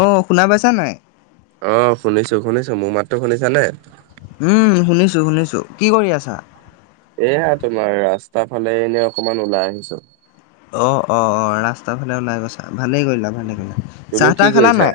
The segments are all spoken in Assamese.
অ' শুনা পাইছা নাই? অ' শুনিছো- শুনিছো মোৰ মাততো শুনিছ নে? উম শুনিছো - শুনিছো, কি কৰি আছা? এয়া তোমাৰ ৰাস্তা ফালে এনেই অকমান ওলাই আহিছো। অ' অ' অ' ৰাস্তা ফালে ওলাই গৈছা। ভালেই কৰিলা ভালেই কৰিলা তুমি চাহ কি তাহ খেলা কৰিছা? নাই,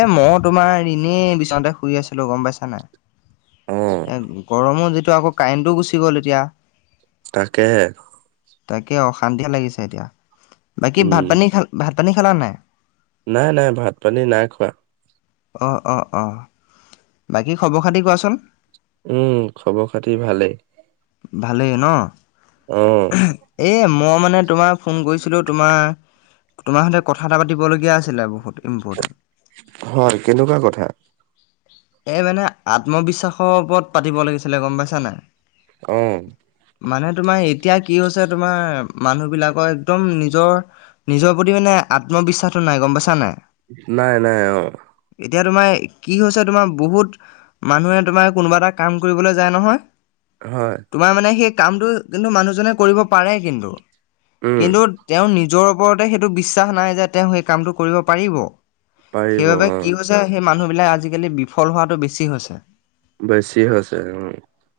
এ' মত তোমাৰ এনেই বিচনাতে শুই আছিলো গম পাইছা নাই অ', এ গৰমো যদি। টো আকৌ কাৰেণ্টও গুচি গ'ল এতিয়া। তাকেহে তাকে অশান্তিয়ে লাগিছে এতিয়া বাকী ভাত উম। পানী খাল ভাত পানী খালা নাই নাই নাই ভাত পানী নাই খোৱা অ অ অ বাকী খবৰ খাতি কোৱাচোন উম খবৰ খাতি ভালেই ভালেই ন অ', এ মই মানে তোমাৰ ফোন কৰিছিলো তোমাৰ তোমাৰ সতে কথা এটা পাতিবলগীয়া আছিলে বহুত ইম্পৰ্টেণ্ট। হয় কেনেকুৱা কথা এই মানে আত্মবিশ্বাসৰ ওপৰত পাতিব লাগিছিলে গম পাইছ নে অ' মানে তোমাৰ এতিয়া কি হৈছে তোমাৰ মানুহ বিলাকৰ একদম নিজৰ নিজৰ প্ৰতি মানে আত্মবিশ্বাসটো নাই গম পাইছা নাই নাই নাই অ এতিয়া তোমাৰ কি হৈছে তোমাৰ বহুত মানুহে তোমাৰ কোনোবা এটা কাম কৰিবলৈ যায় নহয় হয় তোমাৰ মানে সেই কামটো কিন্তু মানুহজনে কৰিব পাৰে কিন্তু উম, কিন্তু তেওঁ নিজ যৰ ওপৰতে সেইটো বিশ্বাস নাই যে তেওঁ সেই কামটো কৰিব পাৰিব পাৰিব সেইবাবে কি অ'। হৈছে সেই মানুহ বিলাক আজিকালি বিফল হোৱাতটো বেছি হৈছে বেছি আছে উ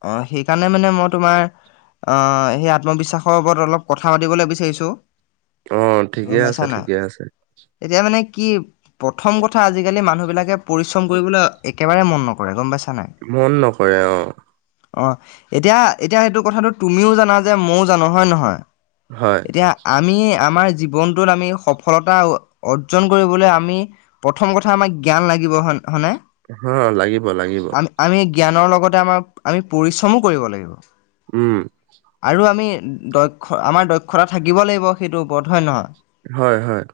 অ সেইকাৰণে মানে মই তোমাৰ আহ সেই আত্মবিশ্বাসৰ ওপৰত অলপ কথা পাতিবলৈ বিচাৰিছো অ', ঠিকে আছে গমাইছা নাই ঠিকে আছে। এতিয়া মানে কি প্ৰথম কথা আজিকালি মানুহ বিলাকে পৰিশ্ৰম কৰিবলৈ একেবাৰে মন নকৰে গম পাইছে মন নকৰে অ অ এতিয়া এতিয়া সেইটো কথাটো তুমিও জানা যে ময়ও জানো হয়ে নহয় হয়, এতিয়া আমি আমাৰ জীৱনটোত আমি সফলতা অৰ্জন কৰিবলৈ আমি প্ৰথম কথা আমাক জ্ঞান লাগিবহয় ন - হয় নে অ', লাগিব লাগিব। আমি- জ্ঞানৰ লগতে আমাৰ আমি পৰিশ্ৰমো কৰিব লাগিব উম, আৰু আমি- দক্ষ আমাৰ দক্ষতা থাকিব লাগিব সেইটো ওপৰত হয় ন হয় হয় হয় [inaudible]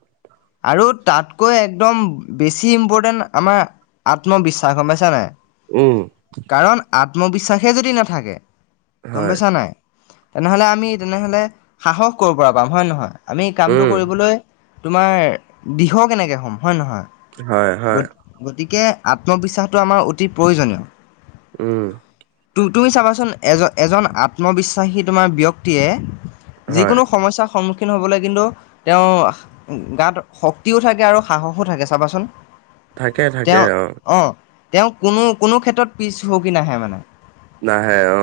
আৰু তাতকৈ একদম বেছি ইম্পৰ্টেণ্ট আমাৰ আত্মবিশ্বাস গম পাইছানে উম [inaudible] আত্মবিশ্বাসে যদি নাথাকে গম হয়, পাইছা নাই তেনেহলে আমি তেনেহলে সাহস কৰিব পৰা পাম হয়ে নহয় আমি কামটো উম। কৰিবলৈ- তোমাৰ দিৃহ কেনেকে হ'ম হয়ে নহয় হয়, হয়, গতিকে- আত্মবিশ্বাসটো আমাৰ অতি প্ৰয়োজনীয় উম [inaudible] তুমি চাবাচোন এজন এজন আত্মবিশ্বাসী তোমাৰ ব্যক্তিয়ে- হয়, যিকোনো সমস্যাৰ সন্মুখীন- স হ'বলৈ কিন্তু তেওঁ গাত শক্তিও থাকে আৰু সাহসো থাকে চাবাচোন থাকে থাকে তেওঁ অ তেওঁ কোনো কোনো ক্ষেত্ৰত পিছ হ কি নাহে মানে- নাই হে অ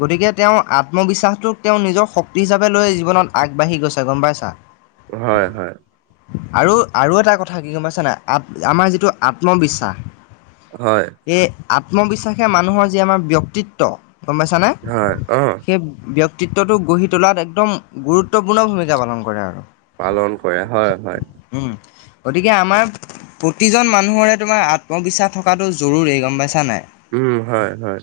গতিকে তেওঁ আত্মবিশ্বাসটোক তেওঁ নিজৰ শক্তি হিচাপে লৈ জীৱনত আগবাঢ়ি গৈছে গম পাইছা হয় হয় আৰু আৰু এটা কথা কি গম পাইছ নাই আ- আমাৰ যিটো আত্মবিশ্বাস হয় [inaudible] এই আত্মবিশ্বাসে মানুহৰ যি আমাৰ ব্যক্তিত্ব গম পাইছানে হয়, অ', সেই ব্যক্তি - ক্তিত্বটো গঢ়ি তোলাত একদম গুৰুত্বপূৰ্ণ ভূমিকা পালন কৰে আৰু পালন কৰে হয় হয় [inaudible] উম, গতিকে আমাৰ প্ৰতিজন মানুহৰে তোমাৰ আত্মবিশ্বাস থকাটো জৰুৰী গম পাইছা নাই উম, হয়, হয়,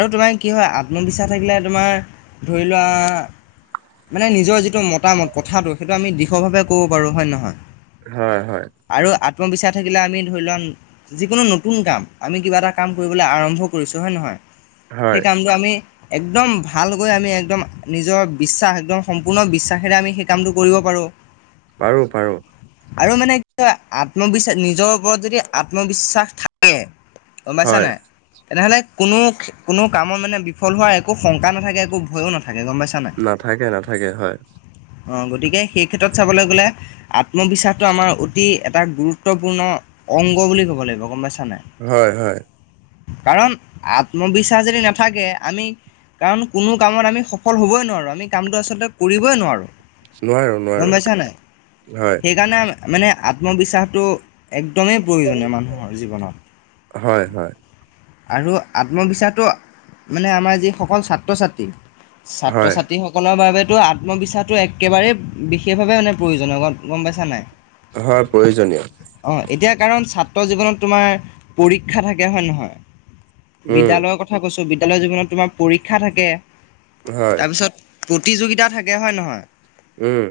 আৰু তোমাৰ কি হয় আত্মবিশ্বাস থাকিলে তোমাৰ ধৰি লোৱা- মানে নিজৰ যিটো মতামত কথাটো সেইটো আমি দীঢ়ভাৱে ক'ব পাৰোঁ হয় নে নহয়? হয় হয়। আৰু আত্মবিশ্বাস থাকিলে আমি ধৰি লোৱাক যিকোনো নতুন কাম আমি কিবা এটা কাম কৰিবলৈ আৰম্ভ কৰিছোঁ হয় নহয়। হয়, সেইকামটো আমি- একদম ভালকৈ আমি একদম নিজৰ বিশ্বাস একদম সম্পূৰ্ণ বিশ্বাসেৰে আমি সেই কামটো কৰিব পাৰোঁ- ব [unintelligible] পাৰো পাৰো। আৰু মানে কি আত্মবিশ্বাস নিজৰ ওপৰত যদি আত্মবিশ্বাস থাকে- গম পাইছা হয়, নাই তেনেহ'লে কোনো- কোনো কামত মানে বিফল হোৱাৰ একো শংকা নাথাকে একো ভয়ো নাথাকে। গম পাইছা নাথাকে নাথাকে হয়। অঁ গতিকে সেই ক্ষেত্ৰত চাবলৈ গ'লে আত্মবিশ্বাসটো আমাৰ অতি এটা গুৰুত্বপূৰ্ণ- অংগ বুলি ক'ব লাগিব গম পাইছা? নাই? হয় হয়- কাৰণ আত্মবিশ্বাস যদি নাথাকে আমি- কাৰণ কোনো কামত আমি সফল হ'বই নোৱাৰো আমি কামটো আচলতে কৰিবই নোৱাৰোঁ। নোৱাৰো, গম নোৱাৰো, পাইছা নাই হয়, সেইকাৰণে আম- মানে আত্মবিশ্বাসটো একদমেই প্ৰয়োজনীয় মানুহৰ জীৱনত- হয় হয়। আৰু- আত্মবিশ্বাসটো মানে আমাৰ যিসকল ছাত্ৰ ছাত্ৰী- ছাত্ৰ হয়, ছাত্ৰীসকলৰ বাবে- তো আত্মবিশ্বাসটো একেবাৰেেই বিশেষভাৱে মানে প্ৰয়োজনীয় হয় গম-গম পাইছা নাই হয় প্ৰয়োজনীয় অ এতিয়া কাৰণ ছাত্ৰ জীৱনত তোমাৰ পৰীক্ষা থাকে হয় নহয় উম, বিদ্যালয়ৰ কথা কৈছো বিদ্যালয়ৰ জীৱনত তোমাৰ পৰীক্ষা থাকে হয় তাৰপিছত প্ৰতিযোগিতা থাকে হয় নহয় উম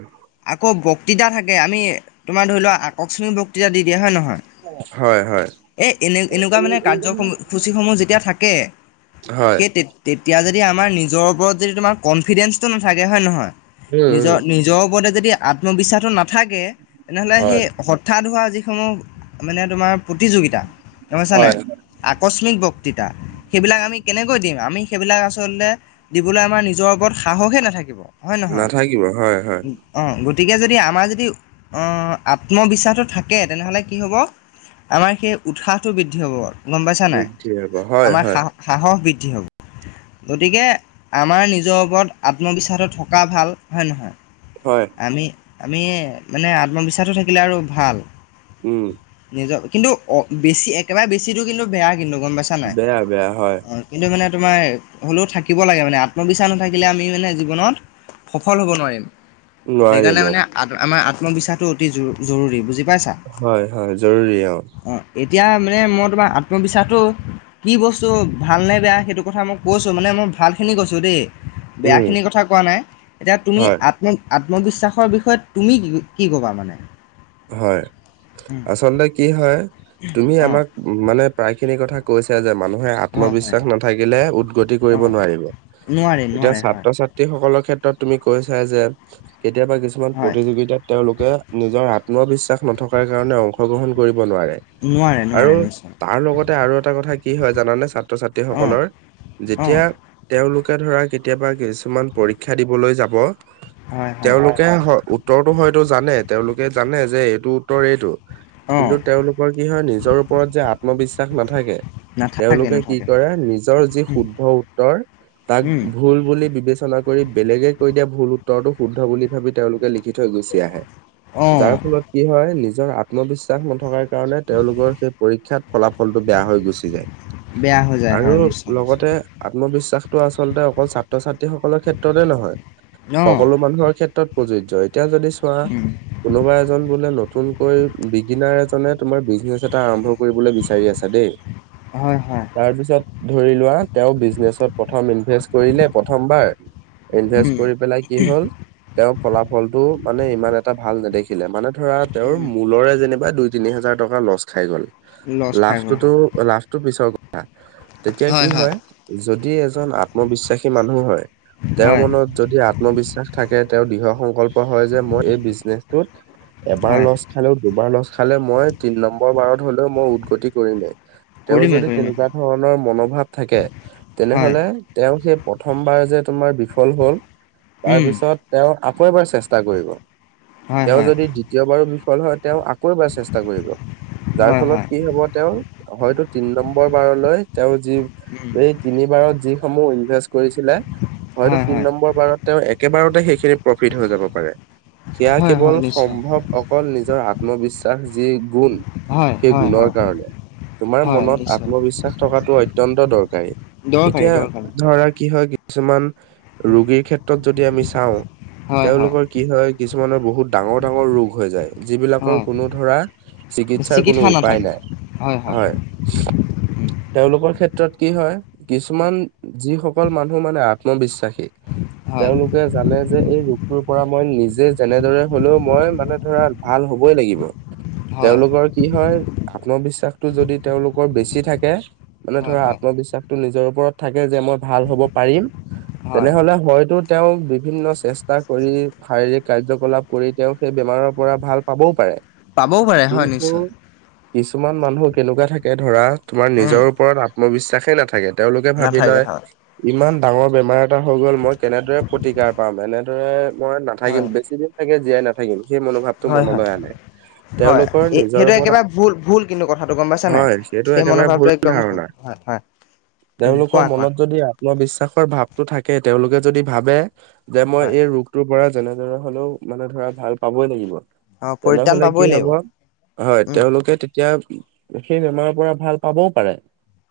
আকৌ বক্তৃতা থাকে আমি তোমাৰ ধৰি লোৱা আকস্মিক বক্তৃতা দি দিয়ে হয় নহয় হয় হয় একুৱা মানে কাৰ্যসূচী সমূহ যেতিয়া থাকে হয়, সেই তে-তে এতিয়া যদি আমাৰ নিজৰ ওপৰত যদি তোমাৰ কনফিডেঞ্চটো নাথাকে হয় নহয় উম, উম, নিজৰ- নিজৰ ওপৰতে যদি আত্মবিশ্বাসটো ন [unintelligible] নাথাকে তেনেহ'লে হয়, সেই হঠাৎ হোৱা যিসমূহ মানে তোমাৰ প্ৰতিযোগিতা [unintelligible] ছানে হয়, আকস্মিক বক তিতা সেইবিলাক আমি কেনেকৈ দিম আমি সেইবিলাক আচলতে দিবলৈ আমাৰ নিজৰ ওপৰত সাহসেই নাথাকিব হয় নহয় নাথাকিব, হয়, হয়, অঁ গ গতিকে যদি আমাৰ যদি আত্মবিশ্বাসটো থাকে তেনেহ'লে কি হ'ব আমাৰ সেই উৎসাহটো বৃদ্ধি হব গম পাইছা নাই বৃদ্ধি হ'ব, হয়, আমাৰ হয়। সাহ সাহস বৃদ্ধি হ' [unintelligible] গতিকে আমাৰ নিজৰ ওপৰত আত্মবিশ্বাস থকা ভাল হয় নহয় হয়, আমি-আমি মানে আত্মবিশ্বাসটো থাকিলে আৰু ভাল উম নিজ কিন্তু অ বেছি একেবাৰে বেছিটো কিন্তু বেয়া কিন্তু গম পাইছা নাই বেয়া বেয়া হয় কিন্তু মানে। তোমাৰ হ'লেও থাকিব লাগে মানে আত্মবিশ্বাস নাথাকিলে আমি মানে জীৱনত। সফল হ'ব নোৱাৰিম নোৱাৰিম সেইকাৰণে অ, মানে আ আমাৰ আত্মবিশ্বাসটো অতি জৰু জৰুৰী বুজি। পাইছা হয় হয় জৰুৰী অহ। অঁ এতিয়া মানে মই তোমাৰ আত্মবিশ্বাসটো। কি বস্তু ভালনে বেয়া সেইটো কথা মই কৈছোঁ মানে মই ভালখিনি কৈছোঁ দেই। উম, বেয়াখিনি কথা কোৱা নাই এতিয়া তুমি হয় আত্ম। আত্মবিশ্বাসৰ বিষয়ে তুমি কি কি কি ক'বা মানে। হয় আচলতে কি হয় তুমি অঁ আমাক মানে প্ৰায়। সেই খিনি কথা কৈছে যে মানুহে হয় হয় আত্মবিশ্বাস নাথাকিলে উদগতি কৰিব অঁ নোৱাৰিব। নোৱাৰে এতিয়া নোৱাৰে হয় ছাত্ৰ ছাত্ৰী সকলৰ ক্ষে। এত তুমি কৈছা যে কেতিয়াবা কিছুমান হয় প্ৰতিযোগিতা তেওঁলোকে নিজৰ আ। আত্মবিশ্বাস নথকাৰ কাৰণে অংশগ্ৰহণ কৰিব। ব নোৱাৰে নোৱাৰে আৰু নোৱাৰে নিশ্চয় তাৰ লগতে আৰু এটা কথা কি হয় জানানে। ছাত্ৰ অঁ ছাত্ৰীসকলৰ অঁ যেতিয়া তেওঁলোক। কে ধৰা কেতিয়াবা কিছুমান পৰীক্ষা দিবলৈ যাব। হয় হয় তেওঁলোকে উত্তৰটো হয়তো জানে তেওঁলোকে জানে যে এইটো উত্তৰ এইটো। অঁ কিন্তু তেওঁলোকৰ কি হয় নিজৰ ওপৰত যে আত্মবিশ্বাস নাথাকে। নাথাকে তেওঁলোকে কি নাথাকে কৰে নিজৰ যি শুদ্ধ উত্তৰ। তাক ভুল বুলি বিবেচনা কৰি বেলেগে। কৈ দিয়া ভুল উত্তৰটো শুদ্ধ বুলি ভাবি তেওঁলোকে লিখি থৈ গুচি আহে অঁ যাৰ ফলত কি হয়। এ নিজৰ আত্মবিশ্বাস নথকাৰ। কাৰণে তেওঁলোকৰ সেই পৰীক্ষাত ফলাফলতো বেয়া হৈ গুচি যায়। বেয়া হৈ যায় আৰু হয় নিশ্চয় নিশ্চয় লগতে আত্মবিশ্বাস টো আচলতে অকল ছাত্ৰ ছাত্ৰী সকলৰ ক্ষেত্ৰতে নহয় অঁ সকলো মানুহৰ ক্ষেত্ৰত প্ৰযোজ্য। এতিয়া যদি চোৱা কোনোবা এজন বোলে নতুনকৈ বিগিনাৰ এজনে তোমাৰ বিজনেচ এটা আৰম্ভ কৰিবলৈ বিচাৰি আছা দেই, হয় হয় তাৰপিছত ধৰি লোৱা তেওঁ বিজনেছত প্ৰথম ইনভেষ্ট কৰিলে প্ৰথমবাৰ। ইনভেষ্ট উম, কৰি পেলাই কি হ'ল তেওঁৰ ফলাফলটো মানে ইমান এটা ভাল নেদেখিলে মানে ধৰা তেওঁৰ উম, মূলৰে যেনিবা দুই তিনি হাজাৰ টকা লচ খাই গ'ল। লছ খাই গ'ল লাভটোতো হয় লাভটো পিছৰ তেতিয়া কি হয় যদি এজন আত্মবিশ্বাসী মানুহ হয় তেওঁৰ হয়, মনত যদি আত্মবিশ্বাস থাকে তেওঁৰ দৃঢ় সংকল্প হয় যে মই এই বিজনেচটোত এবাৰ হয়, লচ খালেও দুবাৰ লচ খালে মই তিন নম্বৰ বাৰত হলেও মই উদগতি কৰিমে। তেওঁৰ কৰিমেই, যদি কৰিমেই, তেনেকুৱা ধৰণৰ মনোভাৱ থাকে হয়, তেনেহ'লে তেওঁ সেই প্ৰথমবাৰ যে তোমাৰ বিফল হ'ল, উম, তাৰপিছত তেওঁ আকৌ এবাৰ চেষ্টা কৰিব। হয়, তেওঁ হয়, যদি দ্বিতীয়বাৰো বিফল হয় তেওঁ আকৌ এবাৰ চেষ্টা কৰিব। যাৰ হয়, ফলত হয়, কি হব তেওঁৰ হয়তো তিন নম্বৰ বাৰলৈ তেওঁ যি উম, এই তিনিবাৰ ত যিসমূহ উ কৰিছিলে হয়তো হয়, তিন হয়, নম্বৰ বাৰত তেওঁ একেবাৰতে সেইখিনি প্ৰফিট হৈ যাব পাৰে। সেয়া হয়, কেৱল হয়, নিশ্চয়, সম্ভৱ অকল নিজৰ আত্মবিশ্বাস যি গুণ। হয়, সেই হয়, গুণৰ হয়, কাৰণে। তোমাৰ হয়, মনত নিশ্চয়, আত্মবিশ্বাস থকাটো অত্যন্ত দৰকাৰী। দৰকাৰী, এতিয়া দৰকাৰী, ধৰা কি হয় কিছুমান ৰোগীৰ ক্ষেত্ৰত যদি আমি চাওঁ হয়, হয়, তেওঁলোকৰ কি হয় কিছুমানৰ বহুত ডাঙৰ ডাঙৰ ৰোগ হৈ যায়। যিবিলাকৰ হয়, কোনো ধৰা চিকিৎসাৰ কোনো চিকিৎসা উপায় নাথাকে, নাই হয়। উম, তেওঁলোকৰ ক্ষেত্ৰত কি হয় উম, কিছুমান যিসকল মানুহ মানে আত্মবিশ্বাসী হয়, তেওঁলোকে জানে যে এই ৰোগটোৰ পৰা মই নিজে এনেদৰে হলেও মই মানে ধৰা ভাল হ'বই লাগিব। হয়, তেওঁলোকৰ কি হয় আত্মবিশ্বাসটো যদি তেওঁলোকৰ বেছি থাকে মানে হয়, ধৰা হয়, আত্মবিশ্বাসটো নিজৰ ওপৰত থাকে। যে মই ভাল হ'ব পাৰিম হয়, তেনেহলে হয়তো তেওঁ বিভিন্ন চেষ্টা কৰি শাৰীৰিক কাৰ্যকলাপ কৰি তেওঁ সেই বেমাৰৰ পৰা ভাল পাবও পাৰে। পাবও পাৰে, হয় কিন্তু নিশ্চয়। কিছুমান মানুহ কেনেকুৱা থাকে ধৰা, তোমাৰ উম, নিজৰ ওপৰত আত্মবিশ্বাসেই নাথাকে। তেওঁলোকে ভাবি নাথাকে, লয়, হয়, ইমান ডাঙৰ বেমাৰ এটা হৈ গ'ল, মই কেনেদৰে প্ৰতিকাৰ পাম? এনে দৰে, মই হয়, নাথাকিম বেছি দিন, চাগে জীয়াই নাথাকিম। সেই মনোভাৱটো হয়, হয়, মনলৈ আনে হয়, তেওঁলোকৰ নিজৰ সেইটো ওপৰত একেবাৰেই ভুল, ভুল কিন্তু কথাটো গম পাইছা নে? হয় সেইটো সেই একেবাৰে ভুল মনোভাৱটো একদম ধাৰণা ভুল। হয়, হয়। উম, তেওঁলোকৰ কোৱা, কোৱা, মনত যদি আত্মবিশ্বাসৰ ভাৱটো থাকে, তেওঁলোকে যদি ভাবে যে মই হয়। এই ৰোগটোৰ পৰা যেনেদৰে হ'লেও মানে ধৰা ভাল পাবই লাগিব। অ পৰিত্ৰাণ তেনেহ'লে পাবই কি লাগিব হ'ব? হয়, উম তেওঁলোকে তেতিয়া সেই বেমাৰৰ পৰা ভাল পাবও পাৰে।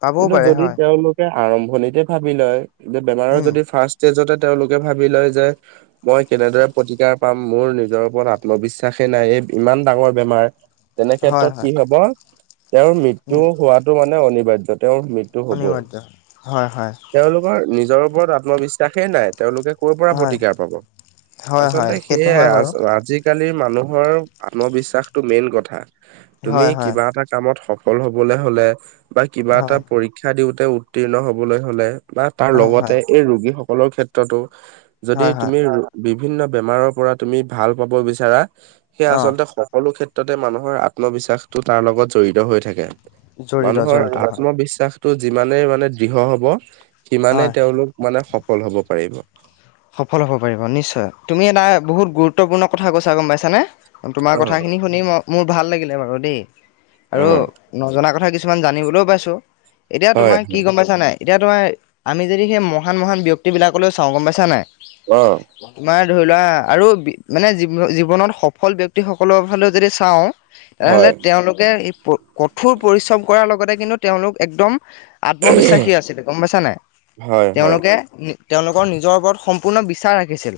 পাবও কিন্তু পাৰে যদি হয় তেওঁলোকে আৰম্ভণিতে ভাবি লয়, যে বেমাৰৰ উম যদি ফাৰ্ষ্ট ষ্টেজতে তেওঁলোকে ভাবি লয় যে, মই কেনেদৰে প্ৰতিকাৰ পাম। মোৰ নিজৰ ওপৰত আত্মবিশ্বাসেই নাই, এই ইমান ডাঙৰ বেমাৰ! তেনে হয় ক্ষেত্ৰত হয় কি হ'ব, তেওঁৰ মৃত্যু উম হোৱাটো মানে অনিবাৰ্য। তেওঁৰ মৃত্যু হ'বই। অনিবাৰ্য হয় হয় তেওঁলোকৰ নিজ জৰ ওপৰত আত্মবিশ্বাসেই নাই। তেওঁলোকে ক'ৰ পৰা হয় প্ৰতিকাৰ পাব? হয় হয় আচলতে সেইটো সেয়াই, হয় বাৰু আজ-আজিকালি কালি মানুহৰ আত্মবিশ্বাসটো মেইন কথা। তুমি হয় হয় কিবা এটা কামত সফ সফল হ'বলৈ হ'লে বা কিবা হয় এটা হয় পৰীক্ষা দিওঁতে উত্তীৰ্ণ হ'বলৈ হ'লে বা তাৰ লগতে হয় এই ৰোগী সকলৰ ক্ষেত্ৰতো, যদি হয় হয় তুমি ৰো, বি বিভিন্ন বেমাৰৰ পৰা তুমি ভাল পাব বিচাৰা, সেয়া অ আচলতে সকলো ক্ষেএ ত্ৰতে মানুহৰ আত্মবিশ্বাসটো তাৰ লগত জড়িত হৈ থাকে। জড়িত মানুহৰ জড়িত হয় আত্মবিশ্বাস টো যিমানেই মানে দৃঢ় হ'ব, সিমানেই হয় তেওঁলোক মানে সফল হ'ব পাৰিব। সফল হ'ব পাৰিব, নিশ্চয়! তুমি এটা বহুত গুৰুত্বপূৰ্ণ কথা কৈছা গ'ম পাইছানে? তোমাৰ অ কথাখিনি শুনি ম, মোৰ ভাল লাগিলে বাৰু দেই। অ আৰু নজনা কথা কিছুমান জানিবলৈও পাইছো। এতিয়া হয় তোমাৰ কি গম পাইছা নাই? এতিয়া তোমাৰ আমি যদি সেই মহান, মহান ব্যক্তিবিলাকলৈ চাওঁ, গম পাইছা নাই! অ তোমাৰ ধৰি লোৱা আৰু বি, মানে জী-জীৱনত সফল ব্যক্তিসকলৰ ফালেও যদি চাওঁ তেনেহলে হয় তেওঁলোকে কঠোৰ পৰিশ্ৰম কৰাৰ লগতে কিন্তু তেওঁলোক একদম আত্মবিশ্বাসী আছিলে গম পাইছা নাই, হয় হয় তেওঁলোকে তেওঁলোকৰ নিজৰ ওপৰত সম ম্পৰ্ণ বিশ্বাস ৰাখিছিল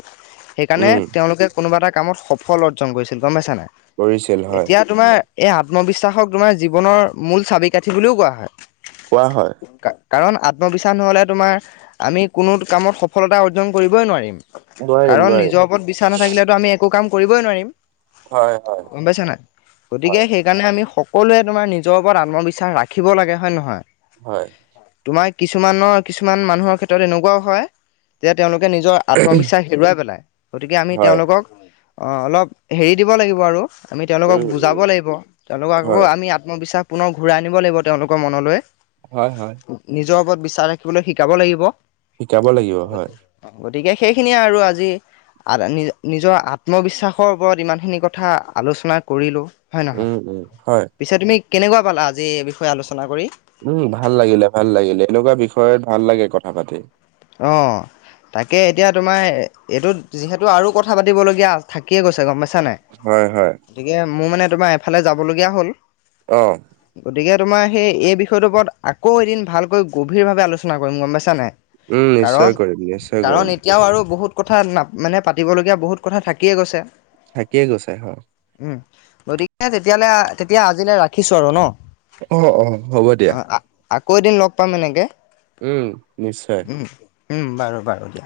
সেইকাৰণে উম তেওঁলোকে কোনোবা এটা কামত সফল অৰ্জন কৰিছিল গম পাইছা নাই। কৰিছিল হয়। এতিয়া তোমাৰ এই আত্মবিশ্বাসক তোমাৰ জীৱনৰ মূল চাবি কাঠি বুলিও কোৱা হয়। কোৱা হয়। কাৰণ আত্মবিশ্বাস নহ'লে তোমাৰ আমি কোনো কামত সফলতা অৰ্জন কৰিবই নোৱাৰিম। নোৱাৰিম কাৰণ নোৱাৰিম নিজৰ ওপৰত বিশ্বাস নাথাকিলেতো আমি একো কাম কৰিবই নোৱাৰিম। হয় হয় গম পাইছা নাই, গতিকে হয় সেইকাৰণে আমি স সকলোৱে তোমাৰ নিজৰ ওপৰত আত্মবিশ্বাস ৰাখিব লাগে হয় নহয়। হয়। তোমাৰ কিছুমানৰ কিছুমান মানুহৰ ক্ষেত্ৰত এনেকুৱাও হয় যে তেওঁলোকে নিজৰ আত্মবিশ্বাস হেৰুৱাই পেলাই গতিকে আমি হয় তেওঁলোকক অঁ অলপ হেৰি দিব লাগিব আৰু আমি তেওঁলোকক উম উম বুজাব লাগিব তেওঁলোকক হয় আকৌ আমি আত্মবিশ্বাস ম্পৰ্ণ ঘূৰাই আনিব লাগিব তেওঁলোকৰ মনলৈ, হয় হয় নিজৰ ওপৰত বিশ্বাস ৰাখিবলৈ শিকাব লাগিব। শিকাব লাগিব হয়। গতিকে সেইখিনিয়ে আৰু আজি। আ নি নিজৰ আত্মবিশ্বাসৰ ওপৰত ইমানখিনি কথা আলোচনা কৰিলোঁ। হয় নহয় উম উম হয় পিছে তুমি কেনেকুৱা পালা আজি এই বিষয়ে আলোচনা কৰি? উম ভাল লাগিলে ভাল লাগিলে এনেকুৱা বিষয়ত ভাল লাগে কথা পাতি। অ'। তাকে এতিয়া তোমাৰ এইটো যিহেতু আৰু কথা পাতিবলগীয়া থাকিয়ে গৈছে গম পাইছা শুনিছা নাই হয় হয় গতিকে মোৰ মানে তোমাৰ এফালে যাবলগীয়া হ'ল। অহ। গতিকে তোমাৰ সেই এই বিষয়টোৰ ওপৰত আকৌ এদিন ভালকৈ গভীৰভাৱে আলোচনা কৰিম গম পাইছা নাই। উম নিশ্চয় কাৰণ, কৰিম নিশ্চয় কৰিম কাৰণ এতিয়াও আৰু বহুত কথা না মানে পাতিবলগীয়া বহুত কথা থাকিয়ে গৈছে। থাকিয়ে গৈছে হয়। উম, গতিকে তেতিয়াহলে তেতিয়া আজিলৈ ৰাখিছো আৰু ন'। অ, অ, হ'ব দিয়া। কৈ দিন লগ পাম এনেকে। উম, নিশ্চয়। উম, বাৰু, বাৰু দিয়া।